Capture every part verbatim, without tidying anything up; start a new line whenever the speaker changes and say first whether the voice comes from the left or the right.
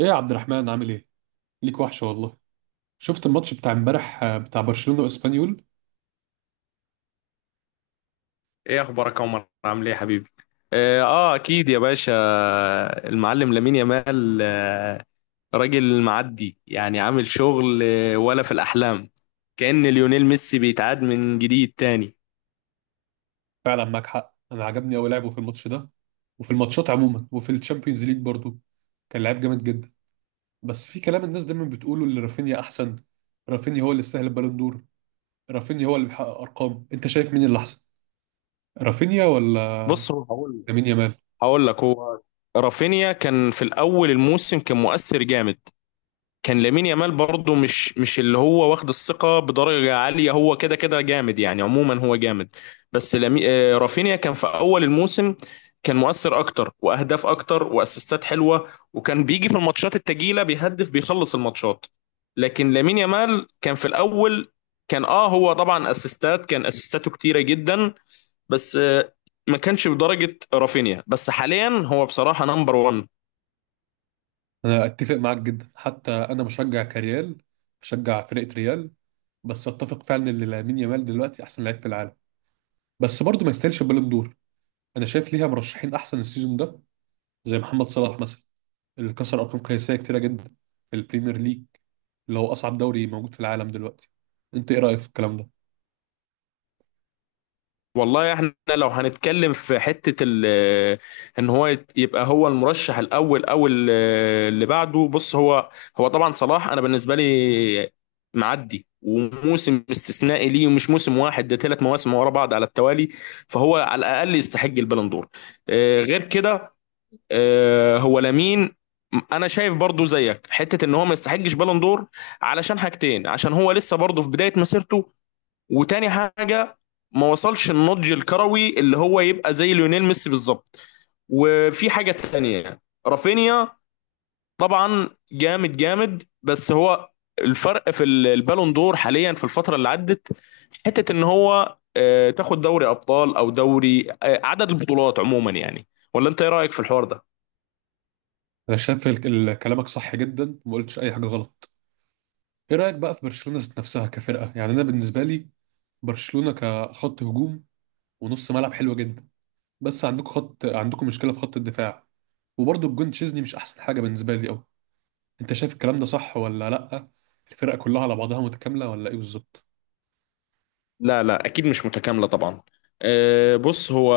right: ايه يا عبد الرحمن عامل ايه؟ ليك وحشة والله. شفت الماتش بتاع امبارح آه، بتاع برشلونة واسبانيول.
left: ايه اخبارك يا عمر؟ عامل ايه يا حبيبي؟ اه آه، اكيد يا باشا. المعلم لامين يامال، آه، راجل معدي يعني، عامل شغل آه، ولا في الاحلام؟ كأن ليونيل ميسي بيتعاد من جديد تاني.
right: فعلا معاك حق، انا عجبني قوي لعبه في الماتش ده وفي الماتشات عموما وفي الشامبيونز ليج برضو. كان لعيب جامد جدا، بس في كلام الناس دايما بتقوله ان رافينيا احسن. رافينيا هو اللي يستاهل البالون دور، رافينيا هو اللي بيحقق ارقام. انت شايف مين اللي احسن، رافينيا ولا
left: بص، هو هقول
right: لامين يامال؟
left: هقول لك. هو رافينيا كان في الاول الموسم، كان مؤثر جامد. كان لامين يامال برضه مش مش اللي هو واخد الثقه بدرجه عاليه، هو كده كده جامد يعني، عموما هو جامد. بس لامي... آه، رافينيا كان في اول الموسم، كان مؤثر اكتر واهداف اكتر واسيستات حلوه، وكان بيجي في الماتشات التقيله بيهدف بيخلص الماتشات. لكن لامين يامال كان في الاول، كان اه هو طبعا اسيستات، كان اسيستاته كتيره جدا، بس آه، ما كانش بدرجه رافينيا. بس حاليا هو بصراحه نمبر واحد.
right: انا اتفق معاك جدا، حتى انا مشجع كريال، بشجع فرقة ريال، بس اتفق فعلا ان لامين يامال دلوقتي احسن لعيب في العالم، بس برضه ما يستاهلش البالون دور. انا شايف ليها مرشحين احسن السيزون ده، زي محمد صلاح مثلا، اللي كسر ارقام قياسيه كتيره جدا في البريمير ليج، اللي هو اصعب دوري موجود في العالم دلوقتي. انت ايه رايك في الكلام ده؟
left: والله احنا لو هنتكلم في حتة ال آه، ان هو يت- يبقى هو المرشح الاول، او ال- آه، اللي بعده، بص هو، هو طبعا صلاح انا بالنسبة لي معدي، وموسم استثنائي ليه، ومش موسم واحد، ده ثلاث مواسم ورا بعض على التوالي، فهو على الاقل يستحق البالون دور. آه، غير كده، آه، هو لامين، انا شايف برضو زيك حتة ان هو ما يستحقش بالون دور علشان حاجتين: عشان هو لسه برضو في بداية مسيرته، وتاني حاجه ما وصلش النضج الكروي اللي هو يبقى زي ليونيل ميسي بالظبط. وفي حاجه تانيه، رافينيا طبعا جامد جامد، بس هو الفرق في ال- البالون دور حاليا في الفتره اللي عدت، حته ان هو آه، تاخد دوري ابطال، او دوري، آه، عدد البطولات عموما يعني. ولا انت ايه رايك في الحوار ده؟
right: انا شايف ال- ال- كلامك صح جدا، وما قلتش اي حاجه غلط. ايه رايك بقى في برشلونه ذات نفسها كفرقه؟ يعني انا بالنسبه لي برشلونه كخط هجوم ونص ملعب حلو جدا، بس عندكم خط، عندكم مشكله في خط الدفاع، وبرضه الجون تشيزني مش احسن حاجه بالنسبه لي قوي. انت شايف الكلام ده صح ولا لا؟ الفرقه كلها على بعضها متكامله ولا ايه بالظبط؟
left: لا لا، اكيد مش متكامله طبعا. آه، بص، هو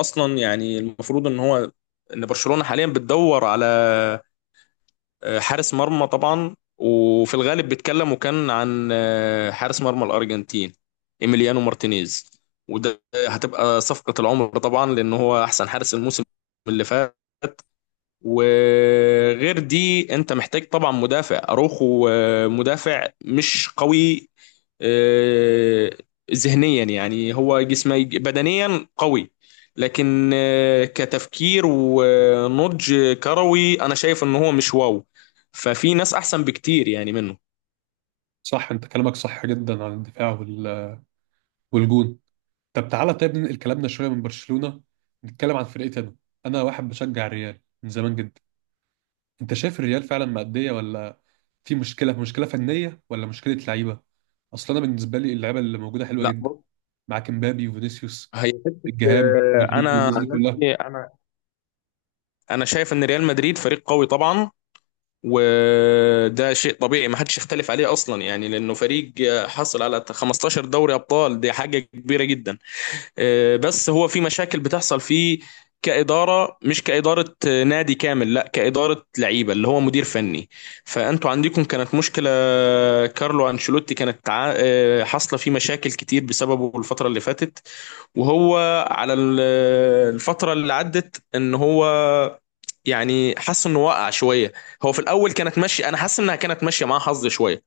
left: اصلا يعني المفروض ان هو، ان برشلونه حاليا بتدور على آه، حارس مرمى طبعا، وفي الغالب بيتكلم وكان عن آه، حارس مرمى الأرجنتين إيميليانو مارتينيز، وده هتبقى صفقة العمر طبعا، لأن هو أحسن حارس الموسم اللي فات. وغير دي، انت محتاج طبعا مدافع. اروخو آه، مدافع مش قوي آه، ذهنيا، يعني هو جسمه بدنيا قوي، لكن آه، كتفكير ونضج كروي انا شايف ان هو مش واو، ففي ناس احسن بكتير يعني منه.
right: صح، انت كلامك صح جدا عن الدفاع وال... والجون. طب تعالى طيب ننقل كلامنا شويه من برشلونه، نتكلم عن فرقتي انا. انا واحد بشجع الريال من زمان جدا. انت شايف الريال فعلا مأديه ولا في مشكله، مشكله فنيه ولا مشكله لعيبه؟ اصلا انا بالنسبه لي اللعيبه اللي موجوده حلوه
left: لا
right: جدا،
left: بص،
right: معاك امبابي وفينيسيوس
left: هي حته
right: الجهام
left: آه،
right: رودريجو
left: انا
right: الناس دي
left: عن
right: كلها.
left: نفسي، انا انا شايف ان ريال مدريد فريق قوي طبعا، وده شيء طبيعي ما حدش يختلف عليه اصلا يعني، لانه فريق حصل على خمستاشر دوري ابطال، دي حاجه كبيره جدا. آه، بس هو في مشاكل بتحصل فيه، كاداره، مش كاداره آه، نادي كامل، لا كاداره لعيبه، اللي هو مدير فني. فانتوا عندكم كانت مشكله، كارلو انشيلوتي كانت تع- آه، حاصله فيه مشاكل كتير بسببه الفتره اللي فاتت. وهو على ال- الفترة اللي عدت، ان هو يعني حس انه وقع شوية. هو في الاول كانت ماشية، انا حاسس انها كانت ماشية معاه حظ شوية،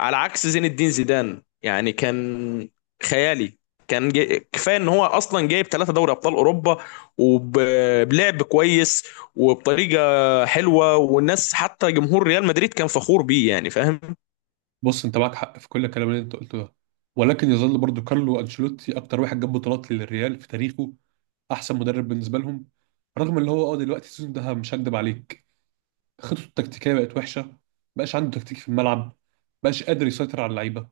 left: على عكس زين الدين زيدان يعني، كان خيالي. كان جاي كفاية ان هو اصلا جايب ثلاثة دوري ابطال اوروبا، وبلعب كويس وبطريقة حلوة، والناس حتى جمهور ريال مدريد كان فخور بيه يعني، فاهم.
right: بص، انت معاك حق في كل الكلام اللي انت قلته ده، ولكن يظل برضو كارلو انشيلوتي اكتر واحد جاب بطولات للريال في تاريخه، احسن مدرب بالنسبه لهم، رغم اللي هو اه دلوقتي السيزون ده، مش هكدب عليك، خطته التكتيكيه بقت وحشه، مبقاش عنده تكتيك في الملعب، مبقاش قادر يسيطر على اللعيبه.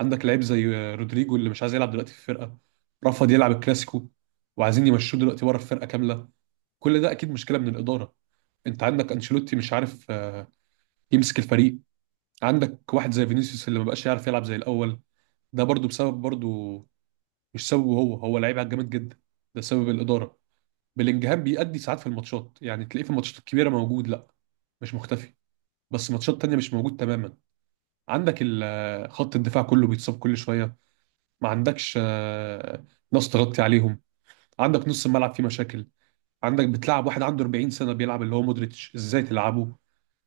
right: عندك لعيب زي آه، رودريجو اللي مش عايز يلعب دلوقتي في الفرقه، رفض يلعب الكلاسيكو، وعايزين يمشوه دلوقتي ورا الفرقه كامله. كل ده اكيد مشكله من الاداره. انت عندك انشيلوتي مش عارف آه، يمسك الفريق. عندك واحد زي فينيسيوس اللي مبقاش يعرف يلعب زي الاول، ده برضو بسبب برضو، مش سببه هو، هو لعيب جامد جدا، ده سبب الاداره. بلينجهام بيأدي ساعات في الماتشات، يعني تلاقيه في الماتشات الكبيره موجود، لا مش مختفي، بس ماتشات تانية مش موجود تماما. عندك ال- آه، خط الدفاع كله بيتصاب كل شويه، ما عندكش آه، ناس تغطي عليهم. عندك نص الملعب فيه مشاكل، عندك بتلعب واحد عنده أربعين سنه بيلعب اللي هو مودريتش، ازاي تلعبه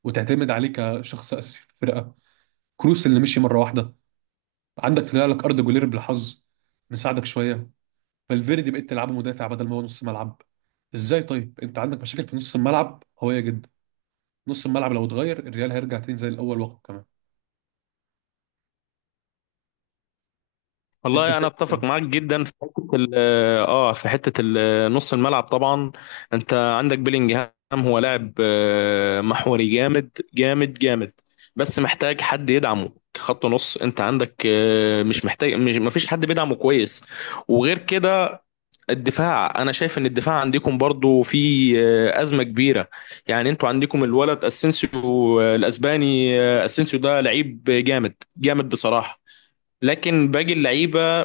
right: وتعتمد عليه كشخص اساسي في الفرقه؟ كروس اللي مشي مره واحده، عندك طلع لك اردا جولير بالحظ مساعدك شويه، فالفيردي بقيت تلعبه مدافع بدل ما هو نص ملعب. ازاي طيب؟ انت عندك مشاكل في نص الملعب قويه جدا. نص الملعب لو اتغير الريال هيرجع تاني زي الاول وقت كمان. انت
left: والله انا
right: شايف
left: اتفق
right: إيه؟
left: معاك جدا في حته ال- اه آه، في حته ال- نص الملعب طبعا. انت عندك بيلينجهام هو لاعب آه، محوري جامد جامد جامد، بس محتاج حد يدعمه كخط نص. انت عندك آه، مش محتاج مش مفيش حد بيدعمه كويس. وغير كده، الدفاع، انا شايف ان الدفاع عندكم برضو في آه، ازمه كبيره. يعني انتوا عندكم الولد اسينسيو، آه، الاسباني، آه، اسينسيو ده لعيب جامد جامد بصراحه، لكن باقي اللعيبه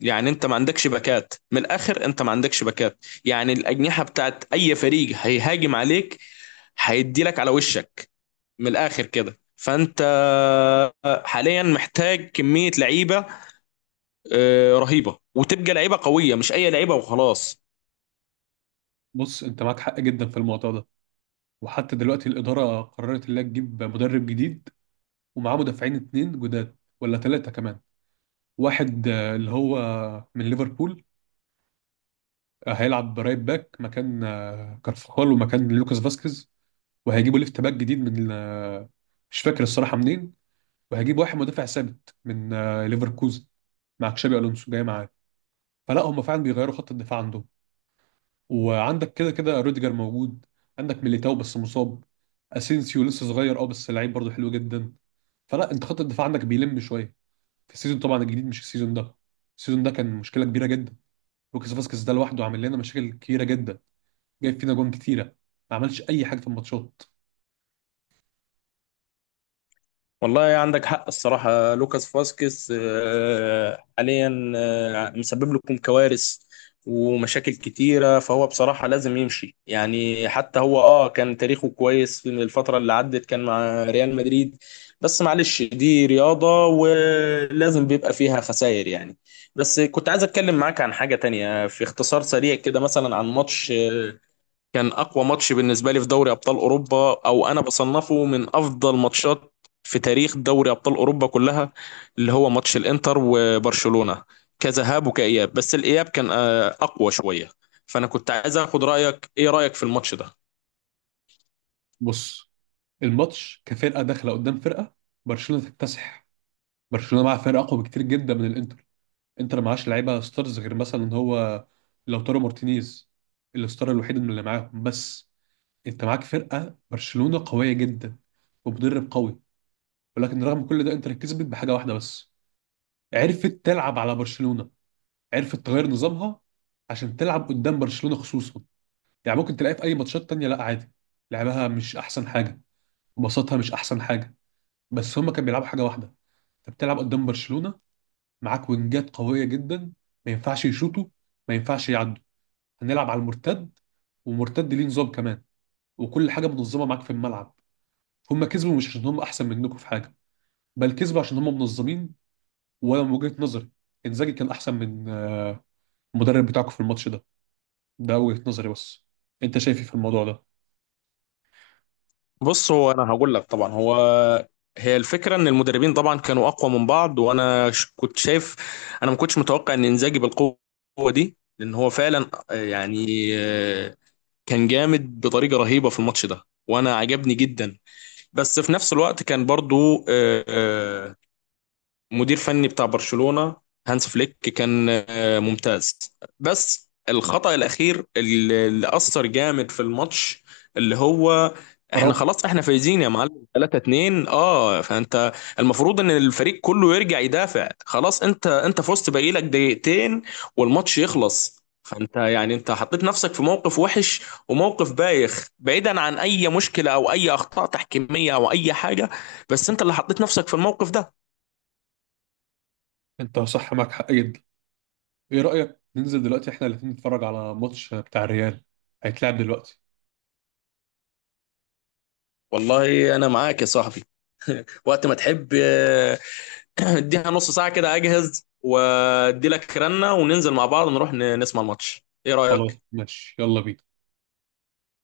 left: يعني انت ما عندكش باكات. من الاخر انت ما عندكش باكات، يعني الاجنحه بتاعت اي فريق هيهاجم عليك هيدي لك على وشك من الاخر كده. فانت حاليا محتاج كميه لعيبه آه، رهيبه، وتبقى لعيبه قويه مش اي لعيبه وخلاص.
right: بص، انت معاك حق جدا في الموضوع ده، وحتى دلوقتي الاداره قررت انها تجيب مدرب جديد، ومعاه مدافعين اتنين جداد ولا ثلاثه كمان. واحد آه، اللي هو من ليفربول، آه، هيلعب رايت باك مكان آه، كارفخال ومكان لوكاس فاسكيز. وهيجيبوا ليفت باك جديد من آه، مش فاكر الصراحه منين. وهيجيب واحد مدافع ثابت من آه، ليفركوزن مع تشابي الونسو جاي معاه. فلا هم فعلا بيغيروا خط الدفاع عندهم. وعندك كده كده روديجر موجود، عندك ميليتاو بس مصاب، اسينسيو لسه صغير اه بس لعيب برضه حلو جدا. فلا انت خط الدفاع عندك بيلم شويه في السيزون طبعا الجديد، مش السيزون ده. السيزون ده كان مشكله كبيره جدا. لوكاس فاسكيز ده لوحده عامل لنا مشاكل كبيره جدا، جايب فينا جون كتيره، ما عملش اي حاجه في الماتشات.
left: والله عندك حق. الصراحة لوكاس فاسكيز آه، حاليا آه، مسبب لكم كوارث ومشاكل كتيرة، فهو بصراحة لازم يمشي يعني. حتى هو اه كان تاريخه كويس في الفترة اللي عدت كان مع ريال مدريد، بس معلش، دي رياضة ولازم بيبقى فيها خسائر يعني. بس كنت عايز اتكلم معاك عن حاجة تانية في اختصار سريع كده، مثلا عن ماتش آه، كان اقوى ماتش بالنسبه لي في دوري ابطال اوروبا، او انا بصنفه من افضل ماتشات في تاريخ دوري ابطال اوروبا كلها، اللي هو ماتش الانتر وبرشلونه، كذهاب وكاياب. بس الاياب كان آه، اقوى شويه. فانا كنت عايز اخد رايك، ايه رايك في الماتش ده؟
right: بص، الماتش كفرقه داخله قدام فرقه، برشلونه تكتسح. برشلونه معاها فرقه اقوى بكتير جدا من الانتر. انتر معاش لعيبه ستارز، غير مثلا ان هو لوتارو مارتينيز الستار الوحيد من اللي معاهم بس. انت معاك فرقه برشلونه قويه جدا ومدرب قوي، ولكن رغم كل ده انتر كسبت بحاجه واحده بس، عرفت تلعب على برشلونه، عرفت تغير نظامها عشان تلعب قدام برشلونه خصوصا. يعني ممكن تلاقيها في اي ماتشات تانية لا عادي، لعبها مش احسن حاجه وبساطها مش احسن حاجه، بس هما كانوا بيلعبوا حاجه واحده. انت بتلعب قدام برشلونه معاك وينجات قويه جدا، ما ينفعش يشوطوا، ما ينفعش يعدوا، هنلعب على المرتد، ومرتد ليه نظام كمان، وكل حاجه منظمه معاك في الملعب. هم كسبوا مش عشان هم احسن منكم في حاجه، بل كسبوا عشان هم منظمين. وانا من وجهه نظري انزاجي كان احسن من آه، المدرب بتاعكم في الماتش ده. ده وجهه نظري بس، انت شايف ايه في الموضوع ده؟
left: بص، هو انا هقول لك طبعا، هو، هي الفكره ان المدربين طبعا كانوا اقوى من بعض، وانا ش- كنت شايف انا ما كنتش متوقع ان انزاجي بالقوه دي، لان هو فعلا آه، يعني كان جامد بطريقه رهيبه في الماتش ده، وانا عجبني جدا. بس في نفس الوقت كان برضو آه، آه، مدير فني بتاع برشلونة هانس فليك كان آه، ممتاز. بس الخطأ الأخير، اللي اللي أثر جامد في الماتش، اللي هو احنا
right: اراوخو.
left: خلاص، احنا فايزين يا معلم ثلاثة اتنين، اه فانت المفروض ان الفريق كله يرجع يدافع خلاص، انت انت فزت، باقي لك دقيقتين والماتش يخلص. فانت يعني انت حطيت نفسك في موقف وحش، وموقف بايخ بعيدا عن اي مشكلة او اي اخطاء تحكيمية او اي حاجة. بس انت اللي حطيت نفسك في الموقف ده.
right: انت صح، معاك حق جدا. ايه رايك ننزل دلوقتي احنا الاثنين نتفرج على ماتش بتاع الريال هيتلعب دلوقتي؟
left: والله انا معاك يا صاحبي، وقت ما تحب. آه، اديها نص ساعة كده، اجهز وادي لك رنة، وننزل مع بعض نروح ن- نسمع الماتش. ايه
right: خلاص
left: رأيك؟
right: ماشي، يلا بينا.